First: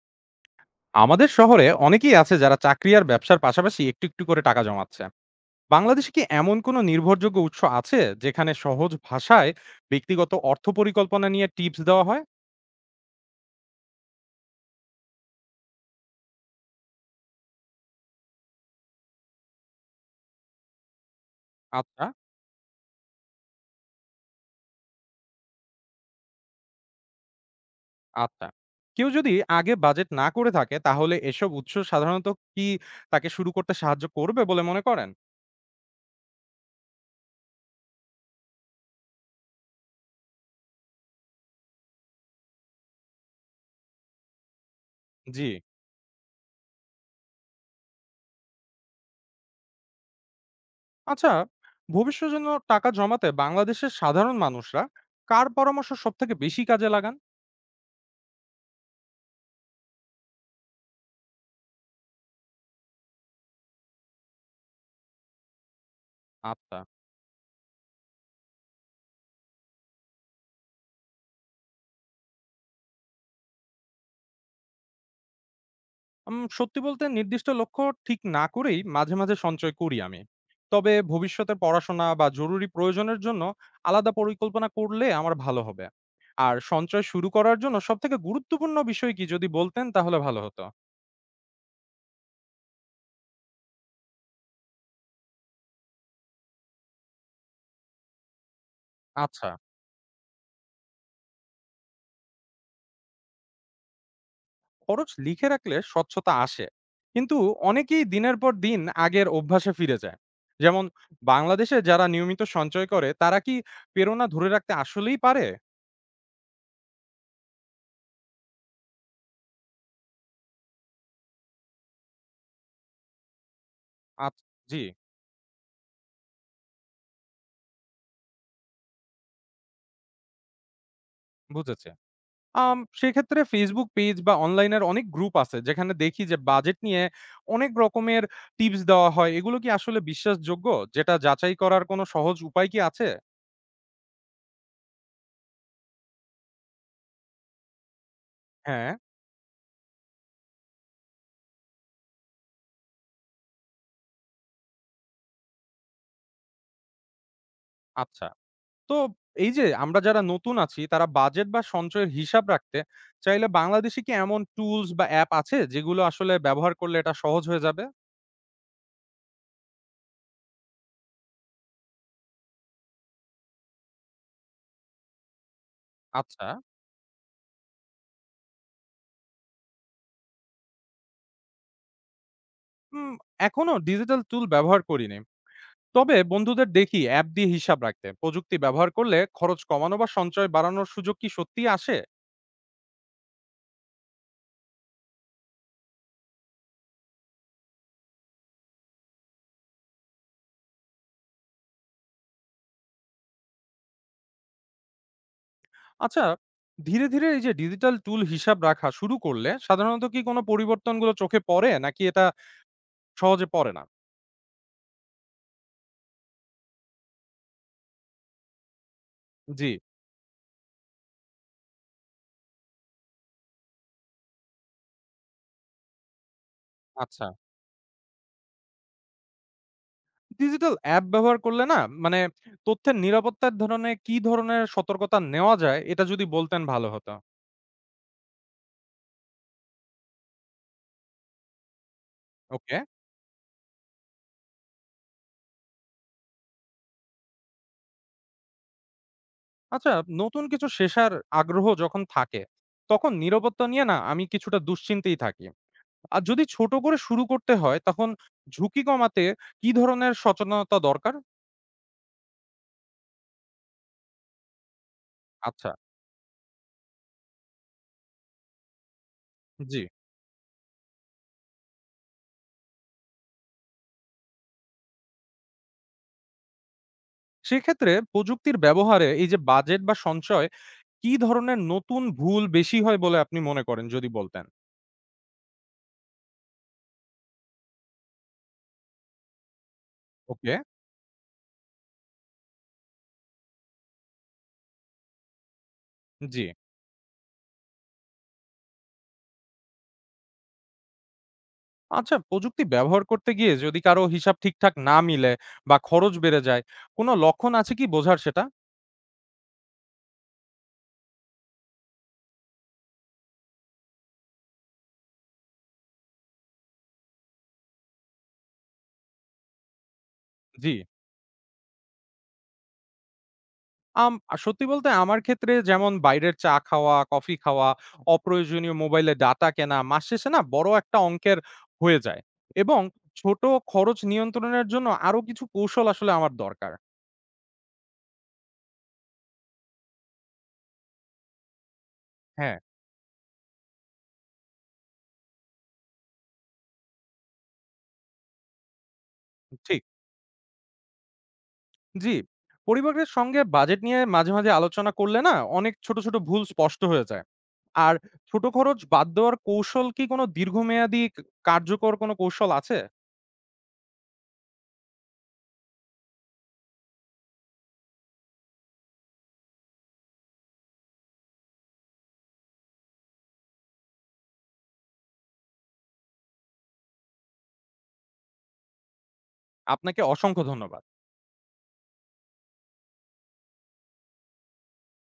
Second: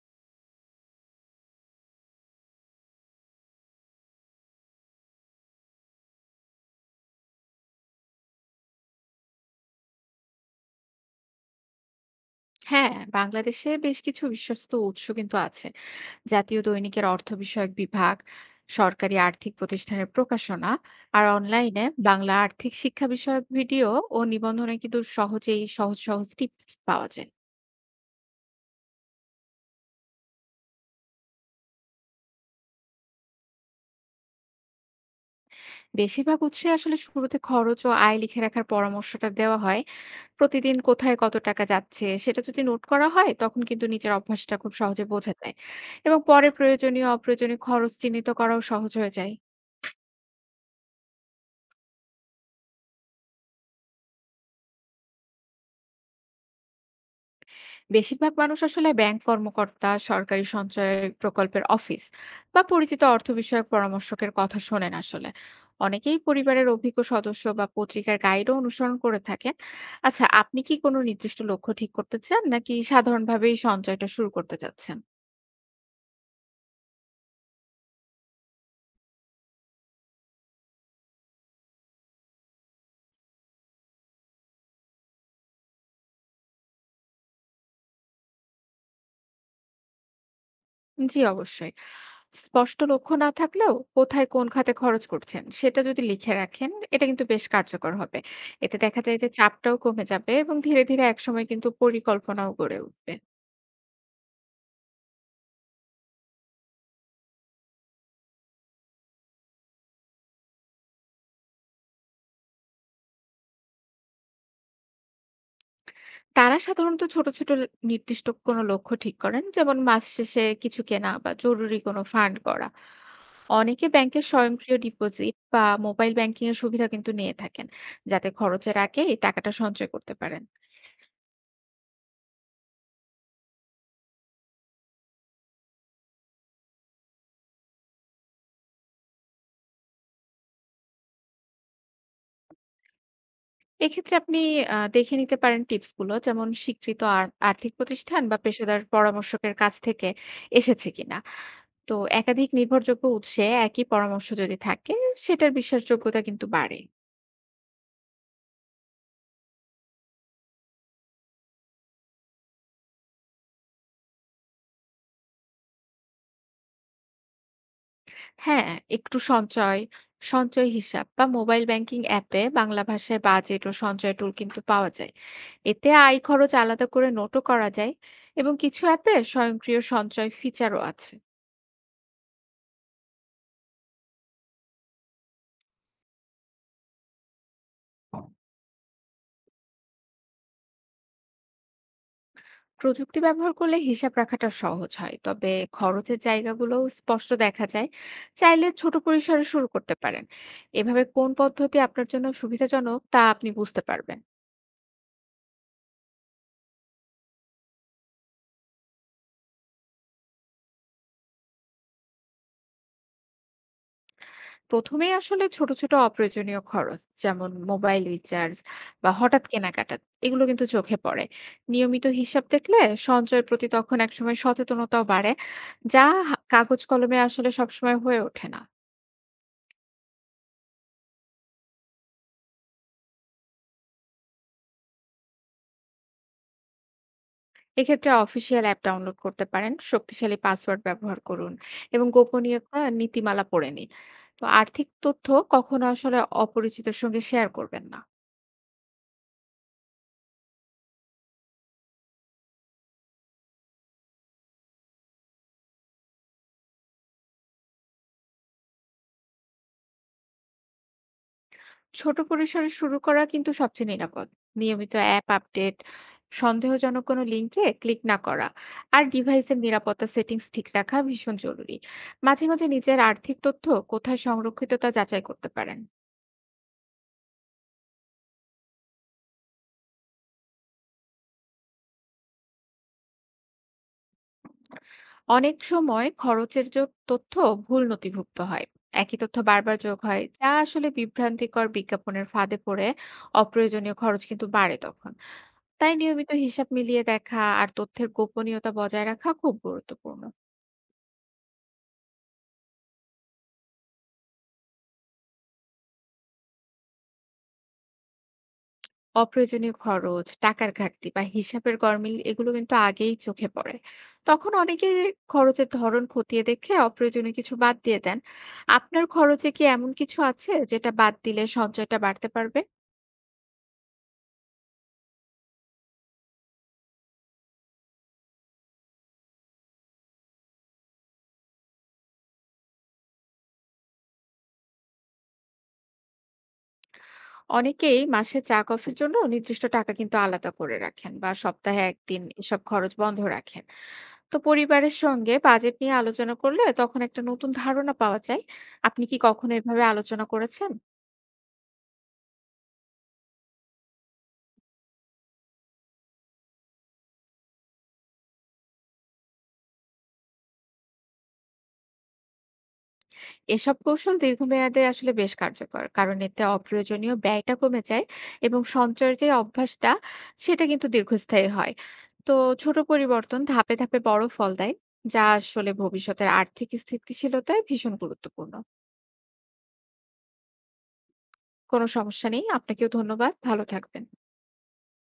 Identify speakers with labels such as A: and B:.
A: আমাদের শহরে অনেকেই আছে যারা চাকরি আর ব্যবসার পাশাপাশি একটু একটু করে টাকা জমাচ্ছে। বাংলাদেশে কি এমন কোনো নির্ভরযোগ্য উৎস আছে যেখানে সহজ ভাষায় ব্যক্তিগত অর্থ পরিকল্পনা নিয়ে টিপস দেওয়া হয়?
B: হ্যাঁ, বাংলাদেশে বেশ কিছু বিশ্বস্ত উৎস কিন্তু আছে। জাতীয় দৈনিকের অর্থ বিষয়ক বিভাগ, সরকারি আর্থিক প্রতিষ্ঠানের প্রকাশনা, আর অনলাইনে
A: আচ্ছা,
B: বাংলা আর্থিক শিক্ষা বিষয়ক ভিডিও ও নিবন্ধনে কিন্তু সহজেই সহজ সহজ টিপস পাওয়া যায়।
A: আচ্ছা। কেউ যদি আগে বাজেট না করে থাকে তাহলে এসব উৎস সাধারণত কি তাকে শুরু করতে সাহায্য করবে বলে মনে করেন?
B: বেশিরভাগ উৎসে আসলে শুরুতে খরচ ও আয় লিখে রাখার পরামর্শটা দেওয়া হয়। প্রতিদিন কোথায় কত টাকা যাচ্ছে সেটা যদি নোট করা হয়, তখন কিন্তু নিজের অভ্যাসটা খুব সহজে বোঝা
A: জি।
B: যায় এবং পরে প্রয়োজনীয় অপ্রয়োজনীয় খরচ চিহ্নিত করাও সহজ হয়ে যায়।
A: আচ্ছা, ভবিষ্যতের জন্য টাকা জমাতে বাংলাদেশের সাধারণ মানুষরা কার পরামর্শ সব থেকে বেশি কাজে লাগান?
B: বেশিরভাগ মানুষ আসলে ব্যাংক কর্মকর্তা, সরকারি সঞ্চয় প্রকল্পের অফিস বা পরিচিত অর্থ বিষয়ক পরামর্শকের কথা শোনেন। আসলে অনেকেই পরিবারের
A: আচ্ছা।
B: অভিজ্ঞ সদস্য বা পত্রিকার গাইডও অনুসরণ করে থাকেন। আচ্ছা, আপনি কি কোনো নির্দিষ্ট লক্ষ্য ঠিক করতে চান, নাকি সাধারণভাবেই সঞ্চয়টা শুরু করতে চাচ্ছেন?
A: সত্যি বলতে নির্দিষ্ট লক্ষ্য ঠিক না করেই মাঝে মাঝে সঞ্চয় করি আমি। তবে ভবিষ্যতে পড়াশোনা বা জরুরি প্রয়োজনের জন্য আলাদা পরিকল্পনা করলে আমার ভালো হবে। আর সঞ্চয় শুরু করার জন্য সবথেকে গুরুত্বপূর্ণ বিষয় কি যদি বলতেন তাহলে ভালো হতো।
B: জি, অবশ্যই। স্পষ্ট লক্ষ্য না থাকলেও কোথায় কোন খাতে খরচ করছেন সেটা যদি লিখে রাখেন, এটা কিন্তু বেশ কার্যকর হবে। এতে দেখা যায় যে
A: আচ্ছা,
B: চাপটাও কমে যাবে এবং ধীরে ধীরে একসময় কিন্তু পরিকল্পনাও গড়ে উঠবে।
A: খরচ লিখে রাখলে স্বচ্ছতা আসে। কিন্তু অনেকেই দিনের পর দিন আগের অভ্যাসে ফিরে যায়। যেমন বাংলাদেশে যারা নিয়মিত সঞ্চয় করে তারা কি প্রেরণা ধরে রাখতে আসলেই পারে?
B: তারা সাধারণত ছোট, ছোট নির্দিষ্ট কোনো লক্ষ্য ঠিক করেন। যেমন মাস শেষে কিছু কেনা বা জরুরি কোনো ফান্ড করা। অনেকে ব্যাংকের
A: আচ
B: স্বয়ংক্রিয়
A: জি,
B: ডিপোজিট বা মোবাইল ব্যাংকিং এর সুবিধা কিন্তু নিয়ে থাকেন, যাতে খরচের আগে এই টাকাটা সঞ্চয় করতে পারেন।
A: বুঝেছি। সেক্ষেত্রে Facebook পেজ বা অনলাইনের অনেক গ্রুপ আছে যেখানে দেখি যে বাজেট নিয়ে অনেক রকমের টিপস দেওয়া হয়। এগুলো কি আসলে বিশ্বাসযোগ্য? যেটা যাচাই করার কোনো সহজ উপায় কি আছে?
B: এক্ষেত্রে আপনি দেখে নিতে পারেন টিপস গুলো। যেমন স্বীকৃত আর্থিক প্রতিষ্ঠান বা পেশাদার
A: হ্যাঁ।
B: পরামর্শকের কাছ থেকে এসেছে কিনা। তো একাধিক নির্ভরযোগ্য উৎসে একই পরামর্শ যদি থাকে, সেটার বিশ্বাসযোগ্যতা কিন্তু বাড়ে।
A: আচ্ছা। তো এই যে আমরা যারা নতুন আছি তারা বাজেট বা সঞ্চয়ের হিসাব রাখতে চাইলে বাংলাদেশে কি এমন টুলস বা অ্যাপ আছে যেগুলো আসলে ব্যবহার করলে এটা সহজ হয়ে যাবে?
B: হ্যাঁ, একটু সঞ্চয়, সঞ্চয় হিসাব বা মোবাইল ব্যাংকিং অ্যাপে বাংলা ভাষায় বাজেট ও সঞ্চয় টুল কিন্তু পাওয়া যায়। এতে আয়
A: আচ্ছা।
B: খরচ আলাদা করে নোটও করা যায় এবং কিছু অ্যাপে স্বয়ংক্রিয় সঞ্চয় ফিচারও আছে।
A: উম এখনো ডিজিটাল টুল ব্যবহার করিনি। তবে বন্ধুদের দেখি অ্যাপ দিয়ে হিসাব রাখতে প্রযুক্তি ব্যবহার করলে খরচ কমানো বা সঞ্চয় বাড়ানোর সুযোগ কি সত্যি আসে?
B: প্রযুক্তি ব্যবহার করলে হিসাব রাখাটা সহজ হয়। তবে খরচের জায়গাগুলোও স্পষ্ট দেখা যায়। চাইলে ছোট পরিসরে শুরু করতে পারেন। এভাবে কোন পদ্ধতি আপনার জন্য সুবিধাজনক তা আপনি বুঝতে পারবেন।
A: আচ্ছা, ধীরে ধীরে এই যে ডিজিটাল টুল হিসাব রাখা শুরু করলে সাধারণত কি কোনো পরিবর্তনগুলো চোখে পড়ে নাকি এটা সহজে পড়ে না?
B: প্রথমেই আসলে ছোট, ছোট অপ্রয়োজনীয় খরচ, যেমন মোবাইল রিচার্জ বা হঠাৎ
A: জি।
B: কেনাকাটা, এগুলো কিন্তু চোখে পড়ে। নিয়মিত হিসাব দেখলে সঞ্চয়ের প্রতি তখন একসময় সচেতনতাও বাড়ে, যা কাগজ কলমে
A: আচ্ছা,
B: আসলে সবসময় হয়ে ওঠে না।
A: ডিজিটাল অ্যাপ ব্যবহার করলে না মানে তথ্যের নিরাপত্তার ধরনে কি ধরনের সতর্কতা নেওয়া যায় এটা যদি বলতেন ভালো হতো।
B: এক্ষেত্রে অফিসিয়াল অ্যাপ ডাউনলোড করতে পারেন, শক্তিশালী পাসওয়ার্ড ব্যবহার করুন এবং
A: ওকে।
B: গোপনীয়তা নীতিমালা পড়ে নিন। তো আর্থিক তথ্য কখনো আসলে অপরিচিতের সঙ্গে শেয়ার করবেন না।
A: আচ্ছা, নতুন কিছু শেষার আগ্রহ যখন থাকে তখন নিরাপত্তা নিয়ে না আমি কিছুটা দুশ্চিন্তেই থাকি। আর যদি ছোট করে শুরু করতে হয় তখন ঝুঁকি কমাতে কি ধরনের সচেতনতা দরকার?
B: ছোট পরিসরে শুরু করা কিন্তু সবচেয়ে নিরাপদ। নিয়মিত অ্যাপ
A: আচ্ছা,
B: আপডেট, সন্দেহজনক কোনো লিঙ্কে ক্লিক না করা আর ডিভাইসের
A: জি।
B: নিরাপত্তা সেটিংস ঠিক রাখা ভীষণ জরুরি। মাঝে মাঝে নিজের আর্থিক তথ্য কোথায় সংরক্ষিত তা যাচাই করতে পারেন।
A: সেক্ষেত্রে প্রযুক্তির ব্যবহারে এই যে বাজেট বা সঞ্চয় কি ধরনের নতুন ভুল বেশি হয় বলে আপনি মনে করেন যদি বলতেন?
B: অনেক সময় খরচের যে তথ্য ভুল নথিভুক্ত হয়, একই তথ্য বারবার যোগ হয়, যা
A: ওকে,
B: আসলে বিভ্রান্তিকর বিজ্ঞাপনের ফাঁদে পড়ে অপ্রয়োজনীয় খরচ কিন্তু বাড়ে তখন। তাই নিয়মিত
A: জি।
B: হিসাব মিলিয়ে দেখা আর তথ্যের গোপনীয়তা বজায় রাখা খুব গুরুত্বপূর্ণ।
A: আচ্ছা, প্রযুক্তি ব্যবহার করতে গিয়ে যদি কারো হিসাব ঠিকঠাক না মিলে বা খরচ বেড়ে যায়, কোনো লক্ষণ আছে কি বোঝার সেটা?
B: অপ্রয়োজনীয় খরচ, টাকার ঘাটতি বা হিসাবের গরমিল এগুলো কিন্তু আগেই চোখে পড়ে। তখন অনেকে খরচের ধরন খতিয়ে দেখে অপ্রয়োজনীয় কিছু বাদ দিয়ে দেন। আপনার খরচে কি এমন কিছু আছে
A: জি।
B: যেটা বাদ দিলে সঞ্চয়টা বাড়তে পারবে?
A: আম আ সত্যি বলতে আমার ক্ষেত্রে যেমন বাইরের চা খাওয়া, কফি খাওয়া, অপ্রয়োজনীয় মোবাইলে ডাটা কেনা মাস শেষে না বড় একটা অঙ্কের হয়ে যায় এবং ছোট খরচ নিয়ন্ত্রণের জন্য আরো কিছু কৌশল আসলে আমার দরকার।
B: অনেকেই মাসে চা-কফির জন্য নির্দিষ্ট টাকা কিন্তু আলাদা করে রাখেন বা সপ্তাহে ১ দিন
A: হ্যাঁ,
B: এসব খরচ বন্ধ রাখেন। তো পরিবারের সঙ্গে বাজেট নিয়ে আলোচনা করলে তখন একটা নতুন ধারণা পাওয়া যায়। আপনি কি কখনো
A: ঠিক।
B: এভাবে আলোচনা করেছেন?
A: জি, পরিবারের সঙ্গে বাজেট নিয়ে মাঝে, মাঝে আলোচনা করলে না অনেক ছোট, ছোট ভুল স্পষ্ট হয়ে যায়। আর ছোট খরচ বাদ দেওয়ার কৌশল কি কোনো দীর্ঘমেয়াদী কার্যকর কোনো কৌশল আছে?
B: এসব কৌশল দীর্ঘমেয়াদে আসলে বেশ কার্যকর। কারণ এতে অপ্রয়োজনীয় ব্যয়টা কমে যায় এবং সঞ্চয়ের যে অভ্যাসটা, সেটা কিন্তু দীর্ঘস্থায়ী হয়। তো ছোট পরিবর্তন ধাপে, ধাপে বড় ফল দেয়, যা আসলে ভবিষ্যতের আর্থিক স্থিতিশীলতায় ভীষণ গুরুত্বপূর্ণ।
A: আপনাকে অসংখ্য ধন্যবাদ।
B: কোনো সমস্যা নেই। আপনাকেও ধন্যবাদ। ভালো থাকবেন।